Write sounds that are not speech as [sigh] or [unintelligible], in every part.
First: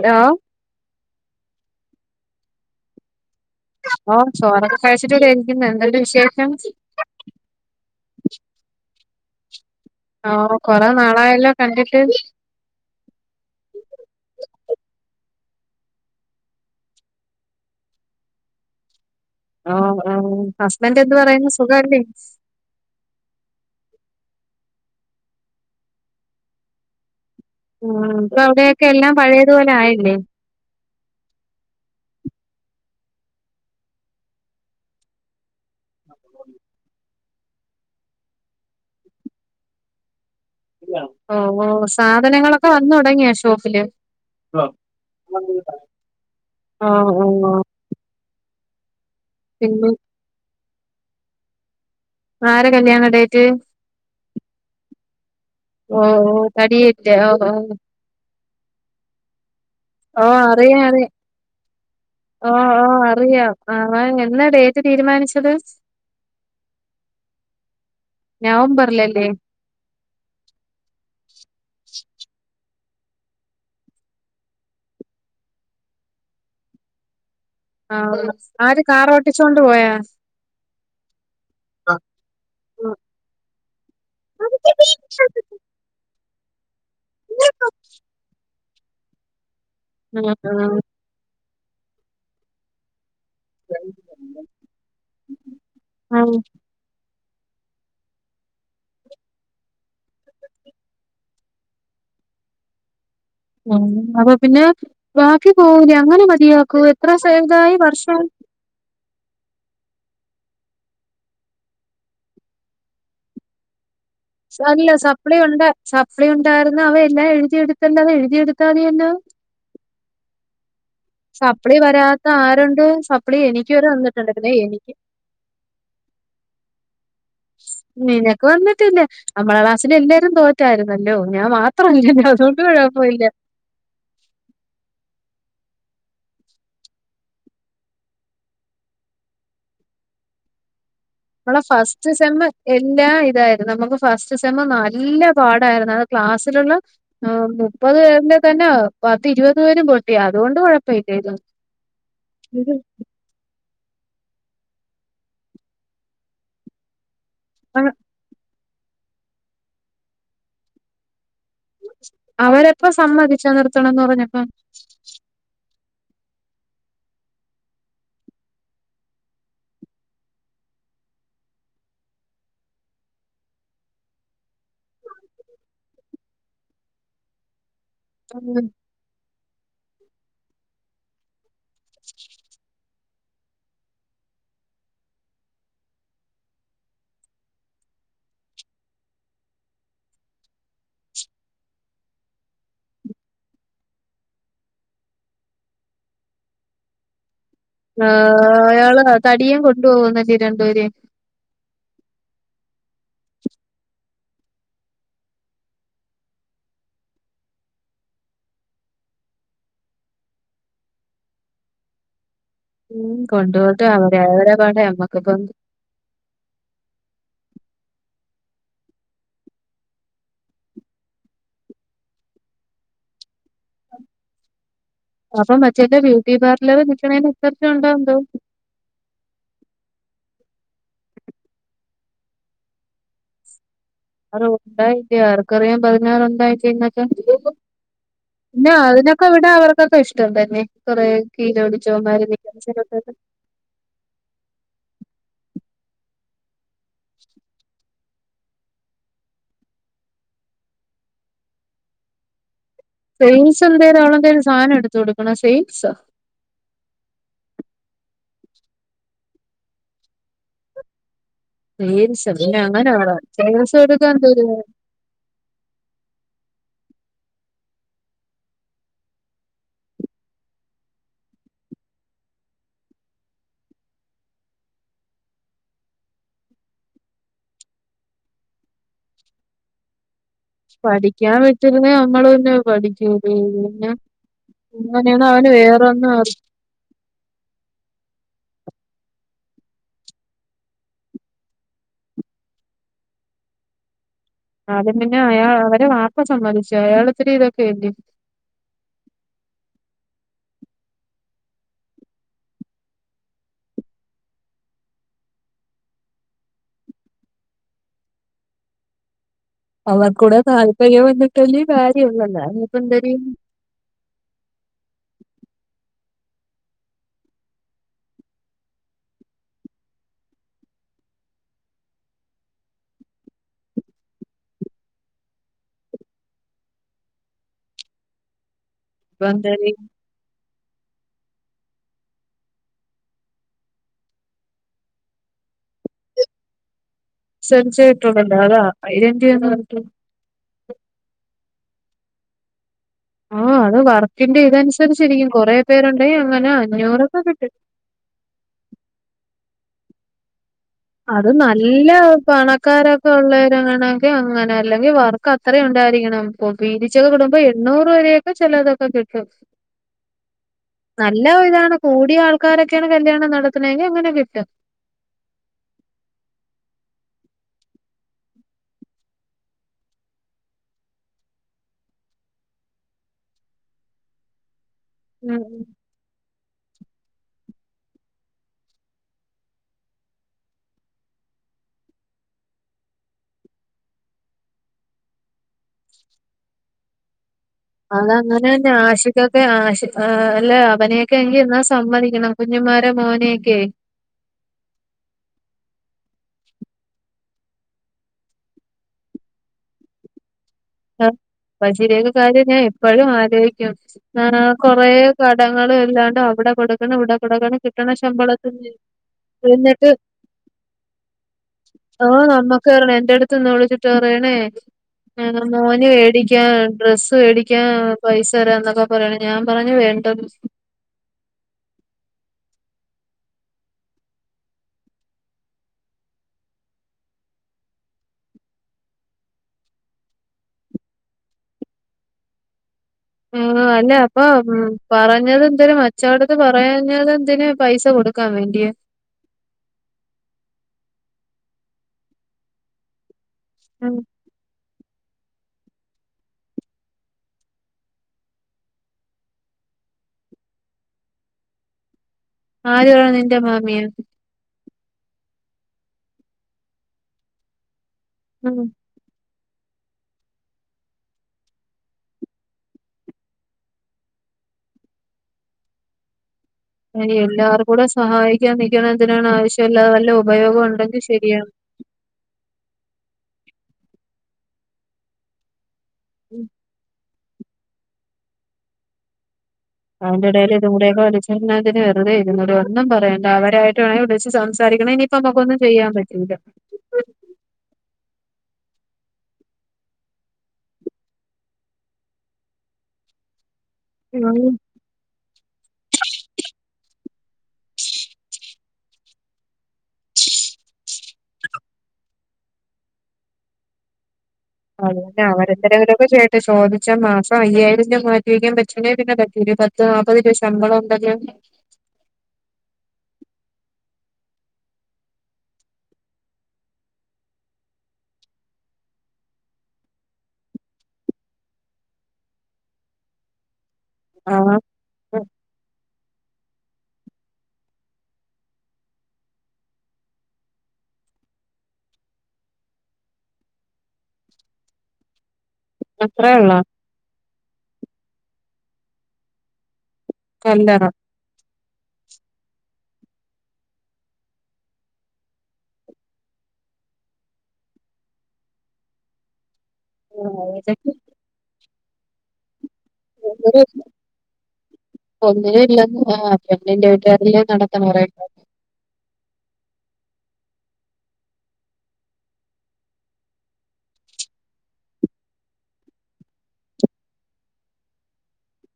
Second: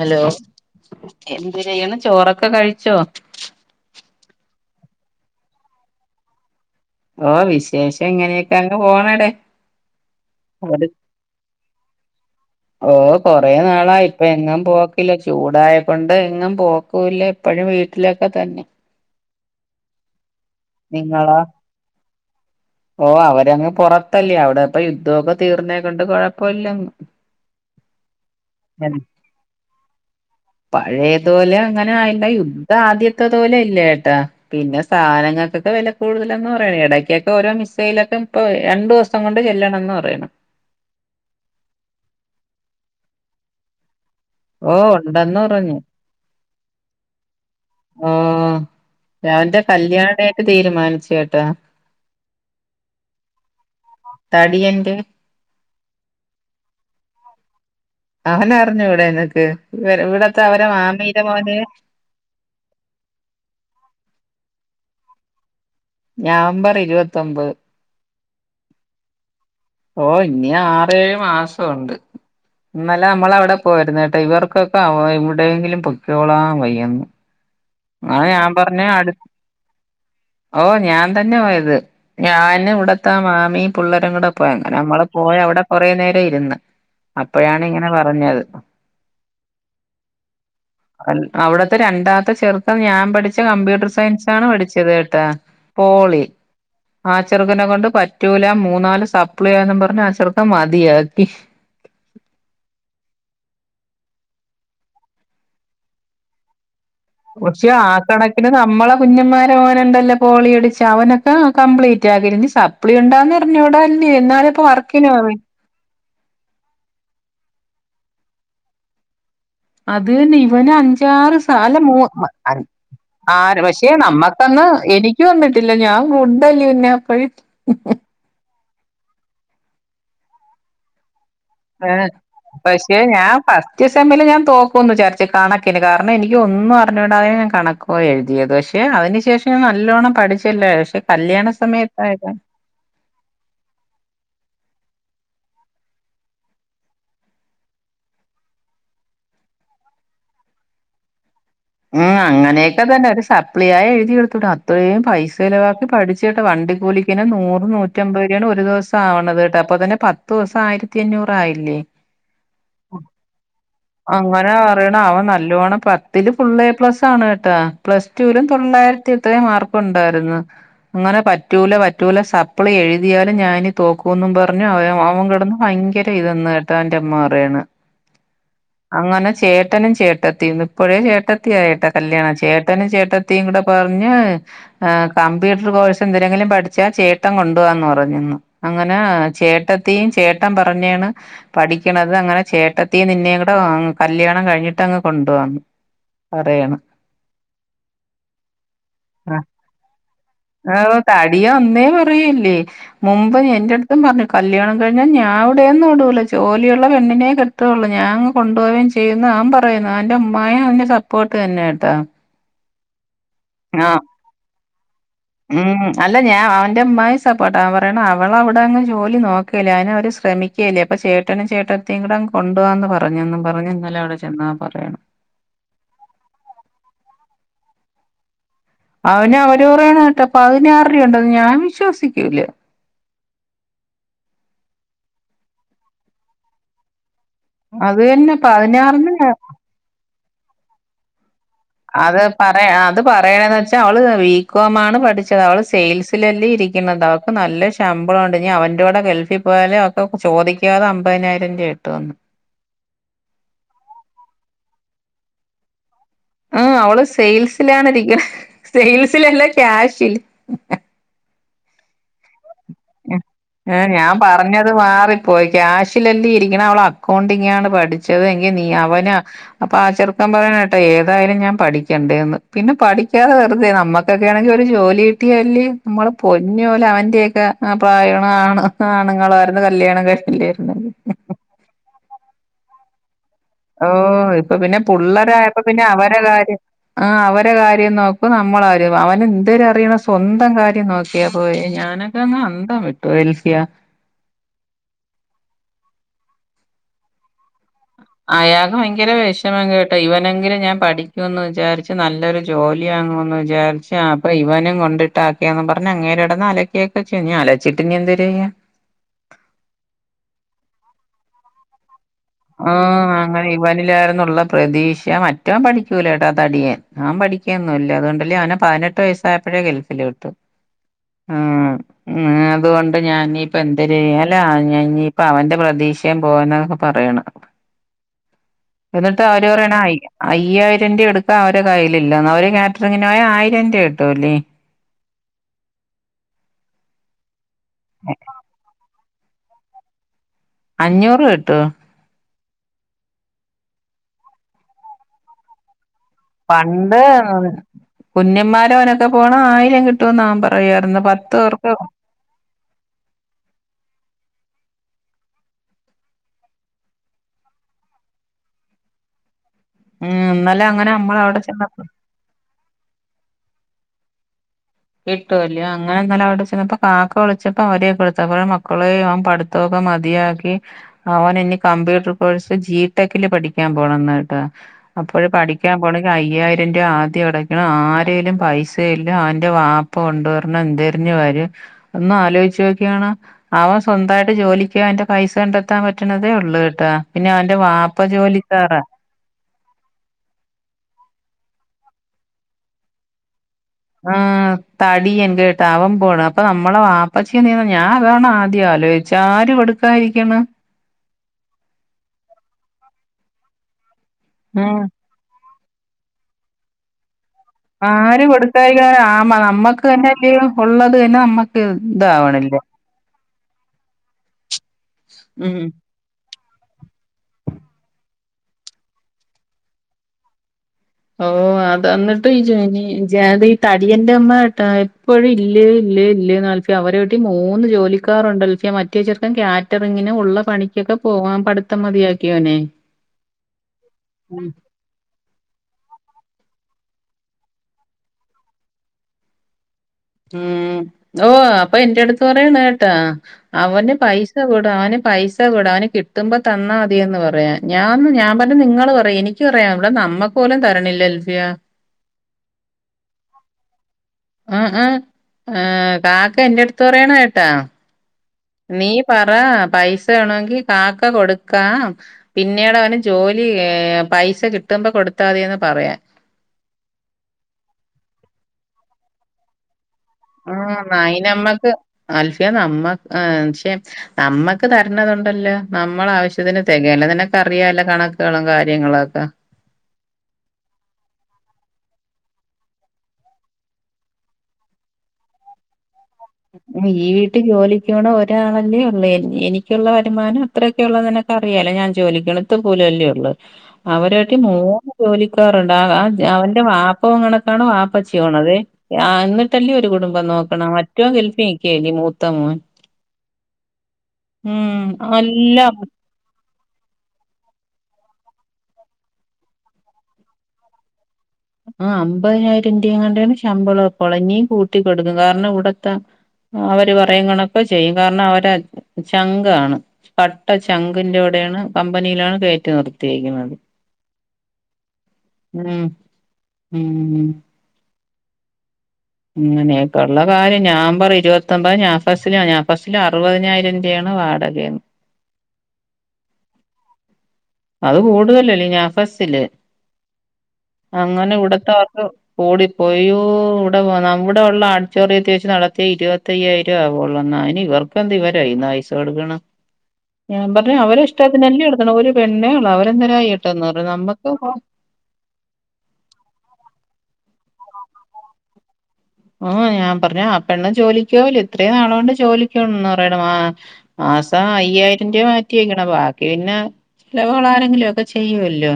Hello എന്ത് ചെയ്യണ് ചോറൊക്കെ കഴിച്ചോ ഓ ചോറൊക്കെ കഴിച്ചിട്ടിവിടെയിരിക്കുന്നു എന്താ പിന്നെ വിശേഷം ഓ വിശേഷം ഇങ്ങനെയൊക്കെ അങ്ങ് പോണടെ ഓ കൊറേ നാളായല്ലോ കണ്ടിട്ട് ഓ കൊറെനാളായി ഇപ്പൊ എങ്ങും പോക്കില്ല സ്കൂ ചൂടായ കൊണ്ട് എങ്ങും പോക്കൂല്ല ഇപ്പഴും വീട്ടിലൊക്കെ തന്നെ ആ ആ ഹസ്ബൻ്റ് എന്ത് നിങ്ങളോ പറയുന്നു സുഖല്ലേ ഓ അവരങ്ങ് പുറത്തല്ലേ അവിടെ ഇപ്പ യുദ്ധമൊക്കെ തീർന്നേക്ക കൊണ്ട് കൊഴപ്പമില്ലങ് ആ ഇപ്പോ അവിടെയൊക്കെ എല്ലാം പഴയതുപോലെ ആയി [unintelligible] പഴയത് പോലെ ങ്ങനെ ആയില്ല യുദ്ധം ആദ്യത്തെതോലെ ഇല്ലേ ട്ടോ പിന്നെ സാധനങ്ങൾക്കൊക്കെ വെല കൂടുതലന്ന് പറയും ഇടക്കൊക്കെ ഓരോ മിസൈലൊക്കെ ഇപ്പൊ രണ്ടു ദിവസം കൊണ്ട് ചെല്ലണം എന്ന് പറയണ് ഓ ഓ സാധനങ്ങളൊക്കെ വന്ന് തൊടങ്ങിയോ ഷോപ്പില് ഓ ഉണ്ടെന്ന് പറഞ്ഞ്. ഓ ഓ ഓഹ് ലവന്റെ പിന്നെ കല്യാണ ഡേറ്റ് തീരുമാനിച്ചു കേട്ടാ ആരെ കല്യാണ ഡേറ്റ് തടിയന്റെ ഓ ഓ തടിയല്ലേ ഓ ഓ അവനറിഞ്ഞൂടെ നിനക്ക് ഇവ ഓ ഇവിടത്തെ അവരെ അറിയാം അറിയാ മാമീടെ മോന് ഓ ഓ അറിയാം ആ എന്നാ ഡേറ്റ് തീരുമാനിച്ചത് നവംബർ ഇരുപത്തൊമ്പത് നവംബറിലല്ലേ ഓ ഇനി ആറേഴ് മാസമുണ്ട് ഇന്നലെ നമ്മളവിടെ പോയിരുന്നു കേട്ടാ ഇവർക്കൊക്കെ എവിടെയെങ്കിലും പൊക്കോളാൻ വയ്യന്ന്. ആ അ ഞാൻ പറഞ്ഞ ആര് കാർ അടു ഓട്ടിച്ചോണ്ട് പോയാ ഓ ഞാൻ തന്നെ പോയത് ഞാന് ഓ ഇവിടത്തെ ആ മാമിയും പിള്ളേരും കൂടെ പോയ അങ്ങനെ നമ്മള പോയി അവിടെ കൊറ നേരം ഇരുന്ന് അപഴാണ് ഇങ്ങനെ പറഞ്ഞത് ആ ആ അവിടുത്തെ രണ്ടാത്തെ ചെറ ഞാൻ പഠിച്ച ച കമ്പ്യൂട്ടർ സയൻസാണ് പഠിച്ചത് കേട്ടാ പോളി ഉം ആ ചെറുക്കനെ കൊണ്ട് പറ്റൂല മൂന്നാല് സപ്ലിയാന്നും പറഞ്ഞ് ആ ചെറുക്കൻ മതിയാക്കി ഉം അപ്പൊ പിന്നെ ബാക്കി പോവൂലെ അങ്ങനെ മതിയാക്കോ പക്ഷെ ആ കണക്കിന് നമ്മളെ കുഞ്ഞന്മാരെ [unintelligible] പോളി പഠിച്ച് അവനൊക്കെ കപ്ലീറ്റ് ആക്കി ഇനി സപ്ളി ഉണ്ടന്നറിഞ്ഞൂടാ എന്നാലെ ഇപ്പോ അല്ല വർക്കിന് പോവാ സപ്ലി അവൻ ഉണ്ട് സപ്ലി ഉണ്ടായിരുന്നു അവൻ എല്ലാം എഴുതിയെടുക്കേണ്ടത് എഴതിയെടുക്കാതെ എന്നാവും അത് തന്നെ ഇവൻ അഞ്ചു - [unintelligible] [inaudible] മ വരാത്ത ആരുണ്ട് സപ്ലി ആ എനിക്ക് വരെ പക്ഷേ വന്നിട്ടുണ്ട് പിന്നെ നമ്മക്കന്ന് എനിക്ക് വന്നിട്ടില്ല ഞാൻ ഫുഡഡല്ലന്നപ്പഴ [unintelligible] ല്ല നമ്മളെ ക്ലാസ്സസില് എല്ലാരും തോറ്റായിരുന്നല്ലോ ഞാൻ ഏ മാത്രമല്ലല്ലോ അതുകൊണ്ട് പക്ഷെ കുഴപ്പമില്ല ഞാൻ ഫസ്റ്റ് സെമ്മിൽ ഞാൻ തോക്കോന്ന് വിചാരിച്ചാ കണ ക്കിന് കാരണം എനിക്ക് ഒന്നും അറിഞ്ഞൂടാതെ ഞാൻ കണക്ക് പോയി എഴുതിയത് പക്ഷെ അതിന് ശേഷം ഞൻ നല്ലോണം പഠിച്ചല്ലേ പക്ഷെ- കല്യാണ നമ്മളെ ഫസ്റ്റ് സമയത്തായതാ സെമ്മ് എല്ലാം ഇതായിരുന്നു നമുക്ക് ഫസ്റ്റ്- സെമ്മ് നല്ല പാടായിരുന്നു അത് ക്ലാസ്സിലുള്ള മുപ്പത് പേരിന്റെ തന്നെ പത്ത് ഇരുപത് പേരും പൊട്ടി അതുകൊണ്ട് കുഴപ്പമില്ലേര്ന്നു ഉം അങ്ങനെയൊക്കെ തന്നെ ഒരു സം- സപ്ലിയായി എഴുതിയെടുത്തൂടെ അത്രയും പൈസ ചിലവാക്കി പഠിച്ചിട്ട് വണ്ടി കൂലി- പിന്നെ നൂറ് നൂറ്റമ്പരുയാണ് ഒരു ദിവസ് ആവണത് കേട്ട അപ്പ തന്നെ പത്ത് ദിവസം ആയിരത്തി അഞ്ഞൂറ്- അവരപ്പ സമ്മതിച്ചാ നിർത്തണന്ന് പറഞ്ഞപ്പം ത്തിലും ഫുള്ള് ഏ പ്ലസ് ആണ് കേട്ടാ പ്ലസ് ടുവിലും തൊള്ളായിരത്തി എത്രയ മാർക്ക്‌ ഒണ്ടാരുന്നു അങ്ങനെ പറ്റൂല പറ്റൂല സപ്ലി എഴുതിയാലും ഞാനിനി തോക്കൂന്നും പറഞ്ഞു അവ അവൻ കിടന്ന് ഭയങ്കര ഇതെന്ന് കേട്ടാ അവൻ്റെ അമ്മ പറയണ് അങ്ങനെ [inaudible] ചേട്ടനും ചേട്ടത്തീന്ന് ഇപ്പഴേ ചേട്ട ത്തിയായിട്ട കല്യാണം ചേട്ടനും ചേട്ടത്ത് ത്തിയും കൂട പറഞ്ഞ് എ കമ്പ്യൂട്ടർ കോഴ്സ് എന്തരെങ്കിലും പഠിച്ചാ ചേട്ടൻ കൊണ്ടവാന്ന് പറഞ്ഞന്ന് അങ്ങന ചേട്ടത്തിയും ചേട്ടൻ പറഞ്ഞയാണ് പഠിക്കണത് അങ്ങനെ ചേട്ടത്തിയും നിന്നേയും കൂടെ കല്യാണം കഴിഞ്ഞിട്ട് അങ്ങ് കൊണ്ട് പോവാന്ന് പറയണ് ആഹ് അയാള് തടിയൻ കൊണ്ടു പോവുവെന്നല്ലേ രണ്ടുപേരെം ആഹ് തടിയ ഒന്നേ പറയൂല്ലേ മുമ്പ് എന്റടുത്തും പറഞ്ഞു കല്യാണം കഴിഞ്ഞാ ഞാൻ ഇവിടെയൊന്നും ഇടൂല ജോലിയുള്ള പെണ്ണിനെ കെട്ടുള്ളൂ ഞാൻ അങ്ങ് കൊണ്ടു പോവേം ചെയ്യുന്നു അവൻ പറയുന്നു അവന്റെ ഉമ്മായും അവന്റെ സപ് പോട്ട് തന്നെയാട്ടാ ഉം കൊണ്ടുപോട്ട് അവരായി അവരെ പ പാടായി നമ്മക് ഉം അല്ല ഞാൻ അവന്റെ ഉമ്മായും സപ്പോർട്ട് അവൻ പറയണ് അവളവിടെ അങ്ങ് ജോലി നോക്കയല്ലേ അതിന് അവര് ശ്രമിക്കയല്ലേ അപ്പ ചേട്ടനും ചേട്ടത്തീം കൂട അങ്ങ് കൊണ്ട് പോവാന്ന് പറഞ്ഞെന്ന് അപ്പൊ മറ്റേല്ല ബ്യൂട്ടി പാർലർ നിക്കണേന് എത്ര ഒണ്ടോ എന്തോ അവന് അവര് പറയണ കേട്ട് പതിനാറ് രുവയൊണ്ടെന്ന് ഞാൻ വിശ്വസിക്കൂല അത് ഒണ്ടോ ഇല്ലയോ ആർക്കറിയാം പതിനാറ് ഒണ്ടാ ഇല്ലയോന്നൊക്ക അത് തന്നെ പതിനാറിന് [unintelligible] കൊറെ അത് പറയാ അത് പറയണന്ന് വെച്ചാ അവള് വീ കോം ആണ് പഠിച്ചത് അവള് സെയിൽസ് ലല്ലേ ഇരിക് ക്കണത് അവക്ക് നല്ല ശ ശമ്പളോണ്ട് ഇനി അവന്റ കൂട ഗൾഫിൽ പോയാല് അവക്ക് ചോദിക്കാതെ അമ്പതിനായിരം രൂവക്കിട്ടുവെന്ന് സെയിൽസ് എന്തെലും അവളെന്തേലും സാധനം എടുത്തു കൊടുക്കണ സെയിൽസാ ആ അവള് സെയിൽസിലാണ് ഇരിക്കണ സെയിൽസിലല്ല ക്യാഷില് സെയിൽസെന്ന് ഏ ഞാൻ പറഞ്ഞത് മാറിപ്പോയി ക്യാഷിലല്ലി ഇരിക്കണ അവള അക് ക്കൗണ്ടിങ്ങ് ആണ് പഠിച്ചത് എങ്കിൽ നീ അവന അപ്പൊ ആ ചെറുക്കൻ പറയണ കേട്ട ഏതായാലും ഞാൻ പഠിക്കണ്ടേന്ന് പിന്നെ പഠിക്കാതെ വെറുതെ നമ്മുക്കൊക്കെ ആണെങ്കിൽ ഒരു ജോലി കിട്ടിയാല് നമ്മള് പൊന്നു പോലെ അവന്റയൊക്ക ആ പ്രായമാണ് ആണ് ആണുങ്ങളാരുന്നു കല്യാണം കഴിച് പഠിക്കാൻ വിട്ടിരുന്നെ നമ്മള് പിന്ന പഠിക്കൂ ഓ ഇപ്പൊ പിന്നെ അവന് പുള്ളരായപ്പോ പിന്നെ വേറൊന്നും അവരെ അറി കാര്യം ആ അവരെ കാര്യം നോക്കും നമ്മളെ കാര് അവൻ എന്തേര് അറിയണ സ്വന്തം കാര്യം നോക്കിയാ പോയ ഞാനൊക്കെങ്ങ് അന്തം വിട്ടു എൽഫിയ ആത് പിന്നെ അയാ അവരെ വാപ്പ സമ്മതിച്ചോ അയാളിത്തിരി ഇതൊക്കെ അല്ലേ അയാൾക്ക് ഭയങ്കര വിഷമം കേട്ടോ ഇവനെങ്കിലും ഞാൻ പഠിക്കുമന്ന് വിചാരിച്ച് നല്ലൊരു ജോലിവാങ്ങുമന്ന് വിചാരിച്ച് അപ്പൊ ഇവനും കൊണ്ടിട്ട് ആക്കിയന്ന് പറഞ്ഞ അങ്ങേരെ ഇടന്ന് അലക്കിയക്കെ ചെയ്യാന് അലച്ചിട്ട്ന് എന്ത് ചെയ്യൻ അവർ കൂടെ താല്പര്യം വന്നിട്ട് അല്ലേ കാര്യവോളു ആ അങ്ങനെ ഇവനിലായിന്നുള്ള പ്രതീക്ഷ മറ്റൻ പഠിക്കൂലട്ടാ തടിയാൻ ആൻ പഠിക്കൊന്നുംല്ല അതുകൊണ്ടല്ലേ അവന പതിനെട്ട് വയസ്സായപ്പോഴേ ഗൾഫിൽ വിട്ടു അതുകൊണ്ട് ഞാനീപ്പ എന്താല ഞീപ്പ അവന്റെ പ്രതീക്ഷയും പോയെന്നൊക്കെ പറയണ എന്നിട്ട് ഇപ്പോ അവര എന്തര് പറയണ അയ്യ് അയ്യായിരം രൂപ എടുക്കാ അവരെ കയ്യിലല്ല അവര് കാറ്ററിങ്ങിനയാ പോയ ആയിരം രൂപ കിട്ടുവല്ലേ സംരിച്ചട്ടുള്ളണ്ടോ അതാ [inaudible] ഉക്ക [inaudible] അഞ്ഞൂറ് കിട്ടും ഓ അത് വർക്കിന്റെ ഇതനുസരിച്ചിരിക്കും കൊറേ പേരുണ്ട് പണ്ട് കുഞ്ഞന്മാര അവനൊക്കെ പോണം ആയി മേടിക്കാൻ കിട്ടുമെന്ന് അവൻ പറഞ്ഞ അത് നല്ല പണക്കാരൊക്കെ ഉള്ളവരെങ്ങണെങ്ക അങ്ങനെ അല്ലെങ്കിൽ വർക്ക് അത്ര ഉണ്ടായിരിക്കണം ഇപ്പൊ പീരിച്ചൊക്കെ കുടുമ്പോ എണ്ണൂറ് വരെയൊക്കെ ചെിലതൊക്കെ കിട്ടും ഉം ഇന്നലെ അങ്ങനെ നമ്മള് നല്ല അവിടെ ഇതാണ് ചെന്നപ്പോ കൂടിയ ആൾക്കാരൊക്കെയാണ് കല്യാണം നടത്ത നടത്തണമെങ്കിൽ അങ്ങനെ കിട്ടും കിട്ടുവല്ല അങ്ങനെന്താലും അവിടെ ചെന്നപ്പോ കാക്ക വിളിച്ചപ്പോ അവരെയൊക്കെടുത്തപ്പോഴെ മക്കള അവൻ പഠിത്തൊക്കെ മതിയാക്കി അവൻ ഇനി കമ്പ്യൂട്ടർ കോഴ്സ് ജിടെക്കില് പഠിക്കാൻ പോണം എന്നായിട്ടാ അപ്പോഴ ഉം പഠിക്കാ പോണെങ്കിൽ അയ്യായിരം [inaudible] ആദ്യം അടയ്ക്കണം ആരങ്കലും പൈസയില്ല ആ വാപ്പ കൊണ്ട പറ എന്തതിരിഞ്ഞു വാര് ഒന്നും ആലോചിച്ചു നോക്കാണ് അവൻ സ്വന്തായിട്ട് ജോലിക്ക് അന്റെ പൈസ കണ്ടെത്താൻ പറ്റണതേ ഉള്ളൂ കേട്ടാ പിന്നെ വാപ്പ അത അങ്ങനെ തന്നെ ജോലിക്കാറാ ആഷിക്കൊക്കെ ആ ആ അല്ല അവനെയൊക്കെ എങ്കിൽ എന്നാ സമ്മതിക്കണം കുഞ്ഞിമാരെ മോനെയൊക്കെ ആ തടിയൻ കേട്ട അവൻ പോണ് അപ്പൊ നമ്മളെ വാപ്പച്ച നീന്ന ഞാൻ അതാണ് ആദ്യം ആലോചിച്ച ആരും കൊടുക്കാ ഇരിക്കണ് ആ പജരേഖ കാര്യം ഞാൻ എപ്പോഴും ആലോചിക്കും ആ കൊറ ഉം. ക ഇടങ്ങളും എല്ലാണ്ട് അവിടെ കൊടുക്കുന്ന ഇവിട തുട കിട്ടണ ആര് ശമ്പളത്തി കൊടുക്കാതിരിക്കണ് ആമ നമ്മക്ക് എന്നിട്ട് തന്നെല്ലയോ ഉള്ളത് തന്നെ നമ്മക്ക് ആ ഇതാവണില്ല നമ്മക്ക് കേറ എന്റെ അടുത്ത് നിന്ന് വിളിച്ചിട്ട് പറയണേ ആ ഉം മോന് വേടി ടിക്ക ഡ്രസ്സ് മേടിക്കാ പൈസ തരാ എന്നൊക്കെ പറയണ ഞാൻ പറഞ്ഞു വേണ്ടന്ന് ഓ അത എന്നിട്ട് ഈ ജാതി ഈ തടിയന്റെ അമ്മട്ട എപ്പോഴും ഇല്ല ഇല്ല ഇല്ല അവരെ വീട്ടിൽ മൂന്ന് ജോലിക്കാറുണ്ട് അൽഫിയ മറ്റേ ചർക്കൻ കാറ്ററിങ്ങിന് ഉള്ള പണിക്കൊക്കെ പോവാൻ പഠിത്തം മതിയാക്കിയോനെ ആ അല്ലെ അപ്പൊ ഉ പറഞ്ഞത് എന്തലും കച്ചവടത്ത് പറയാ കഴഞ്ഞാത എന്തിനന് പൈസ കൊടുക്കാൻ വേണ്ടിയ ഉം ഓ അപ്പൊ എന്റെ അടുത്ത് പറയണ കേട്ടാ അവന ഉം പൈസ കോഡ് അവനെ പൈസ കൊട് അവന് കിട്ടുമ്പോ തന്നാൽ മതിയന്ന് പറയാ ഞാന്ന് ഞാൻ പറഞ്ഞ നിങ്ങള് പറയാ എനിക്ക് പറയാം ഇവിടെ നമ്മക്ക് പോലും തരണില്ല എൽഫിയ ആര് പറഞ്ഞു നിന്റെ മാമിയ ആ ആ കാക്ക എന്റെ അടുത്ത് പറയണ ട്ടാ ഉം നീ പ പറ പൈസ വേണെങ്കിൽ കാക്ക കൊടുക്കാം പിന്നീട് അവനു ജോലി പൈസ കിട്ടുമ്പോ കൊടുത്താ മതീന്ന് പറയാൻ എല്ലാവർക്കും കൂടെ സഹായിക്കാൻ നിൽക്കണ എന്തിനാണ് ആവശ്യമില്ലാതെ ആ ഉപയോഗം ഉണ്ടെങ്കി നായിന ശരിയാണ്. അമ്മക്ക് അൽഫിയ നമ്മ ആഹ് ക്ഷേ നമ്മക്ക് തരണതുണ്ടല്ലോ. നമ്മള ആവശ്യത്തിന് തികല്ല അറിയാല്ലോ കണക്കുകളും കാര്യങ്ങളുക്കെ അവന്റെ ഇടയിൽ ഇത കൂടെയൊക്കെ വലിച്ചു അതിന് വെറുതെ ഇരുന്നൂടെ ഒന്നും പറേണ്ട അവരായിട്ട് വേണങ്കി വിളച്ച് സംസാരിക്കണേ ഇനിയിപ്പ നമക്കൊന്നും ചെയ്യാൻ പറ്റും ഈ വീട്ടി ജോലി ക്ക് പോണ ഒരാളല്ലേ ഉള്ളൂ എനിക്കുള്ള വരുമാനം അത്രയൊക്കെ ഉള്ള നിനക്ക അറിയാല്ലോ ഞാൻ ജോലിക്ക് ഇത്തി പോലം അല്ലേ ഉള്ളൂ അവരവീട്ടി ഉം. മൂന്ന് ജോലി കറണ്ട് [unintelligible] അവന്റെ വാ അപ്പൊ കണക്കാണ് വാപ്പചിയോണത് എന്നിട്ടല്ലേ ഒരു കുടുംബം നോക്കണ മ മറ്റവൻ ഗൽഫി നിക്കല്ലെ മൂത്ത മോൻ ഉം അതന്നെ അവരെ എല്ലാം എന്തെങ്കിലൊക്കെ ചെയ്യ്ത് ചോദി പക്ഷേ മാസം അയ്യായിരം രൂപ മാറ്റിവെക്കാൻ പറ്റില്ലേൽ പിന്നെ ഒരു പത്ത് നാല്പത് രൂപ ശമ്പളം ഉണ്ടെങ്കിൽ ആ അമ്പതിനായിരം രൂപ എങ്ങടാണ് ശമ്പ ശമ്പളം പൊളഞ്ഞി നി കൂട്ടിക്കൊടുക്കും കാരണം ഇവിടത്തെ അവര് പറയും കണക്കെ ചെയ്യും കാരണം അവരെ ചങ്ക് ആണ് കട്ട ചങ്കിൻ്റോഡണ് കമ്പനിയിലാണ് കയറ്റി നിർത്തിരിക്കുന്നത് ആഹ് ഉം ഉം അനെയക്കള്ള കാര്യംഞാൻ പറയും ഇരുപത്തി ഒമ്പത് നാഫാസില നാഫസില അറുപതിനായിരം രൂപയാണ് വാടക എന്ന് അത്രേ ഉള്ളോ അത് കൂടുതലല്ലെ നാഫസിൽ കല്ലറ അങ്ങനെ ഇവിടത്തെ അവർക്ക് ഓടി പോയൂ ഇവിടെ നമ്മുടെ ഉള്ള ഓഡിറ്റോറിയത്തിൽ വെച്ച് നടത്തിയ ഇരുപത്തയ്യായിരം ആവള്ളൂ എന്നാ ഇനി ഇവർക്കെന്ത് ഇവര കയ്യീന്ന് പൈസ കൊടുക്കുന്ന ആ, ഞാൻ പർഞ്ഞ് ഇതൊക്കെ അവരെ ഇഷ്ടത്തിന് അല്ലിയോ ര്ണം ഓൽ പെണ്ണെ ഒള്ളു അവര് എന്തെരാ ചെയ്യെട്ടെന്ന് ഒന്നിനും പർഞ്ഞ് നമ്മെക്ക് ഇപ്പം ണ്ണിൻ്റെ വീട്ട് കാര് അല്ലെ നട്ത്ത്ണെ പറയെണ്ടെ? ആഹ് ഞാൻ പർഞ്ഞ് ആ പെണ്ണ് ജോലിക്ക് പോവ് അല്ലെ ഇത്രേം നാളോണ്ട് ജോലിക്ക് പോണ്ന്ന് പറിയിണ്. ആഹ് മാസം അയ്യായിരം രൂപ മാറ്റി വെക്കണം. ബാക്കി പിന്നെ ചെലവുകൾ ആരെങ്കിലു ഒക്കെ ചെയ്യുവല്ലോ?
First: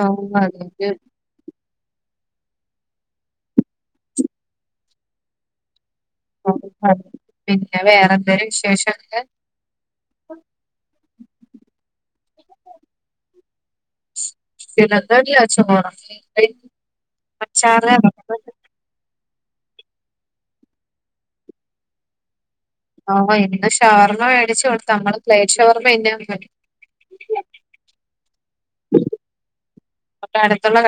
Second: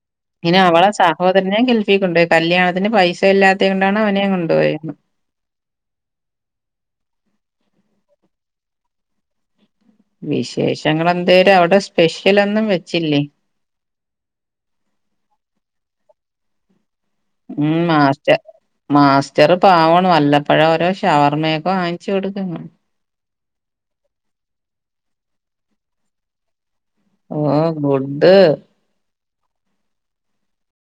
ആ, പിന്നെ അതിന് അവളെ സഹോദെര്നെയും ഗൾഫി കൊണ്ടോയി കല്യാണത്തിന് പൈസ ഇല്ലാത്തെ കൊണ്ടാണ് അവ നെ കൊണ്ട് പോയെന്ന് [unintelligible] പിന്നെ വേറെ എന്തെലും വിശേഷൊഒക്കെ? വിശേഷങ്ങൾ എന്തേര് അവ്ടെ സ്പെഷ് ലൊന്നും വെച്ചില്ലേ? [unintelligible] ഉം മാർച്ച് അച്ചാറ് മാസ് ചെറു പാവാണ് വല്ലപ്പഴോരോ ഷവർമ്മയെക്കെ വാങ്ങിച്ച് കൊടുക്ക് ഉം ആ ഇന്ന് ഷവർമ്മ മേടിച്ച് കൊടുത്ത് നമ്മള് പ്ലേറ്റ് ഷവർമ്മന്നെ ഒന്ന് ഓ ഗുഡ്ഡ് അപ്പൊ അട്ത്തുള്ള ക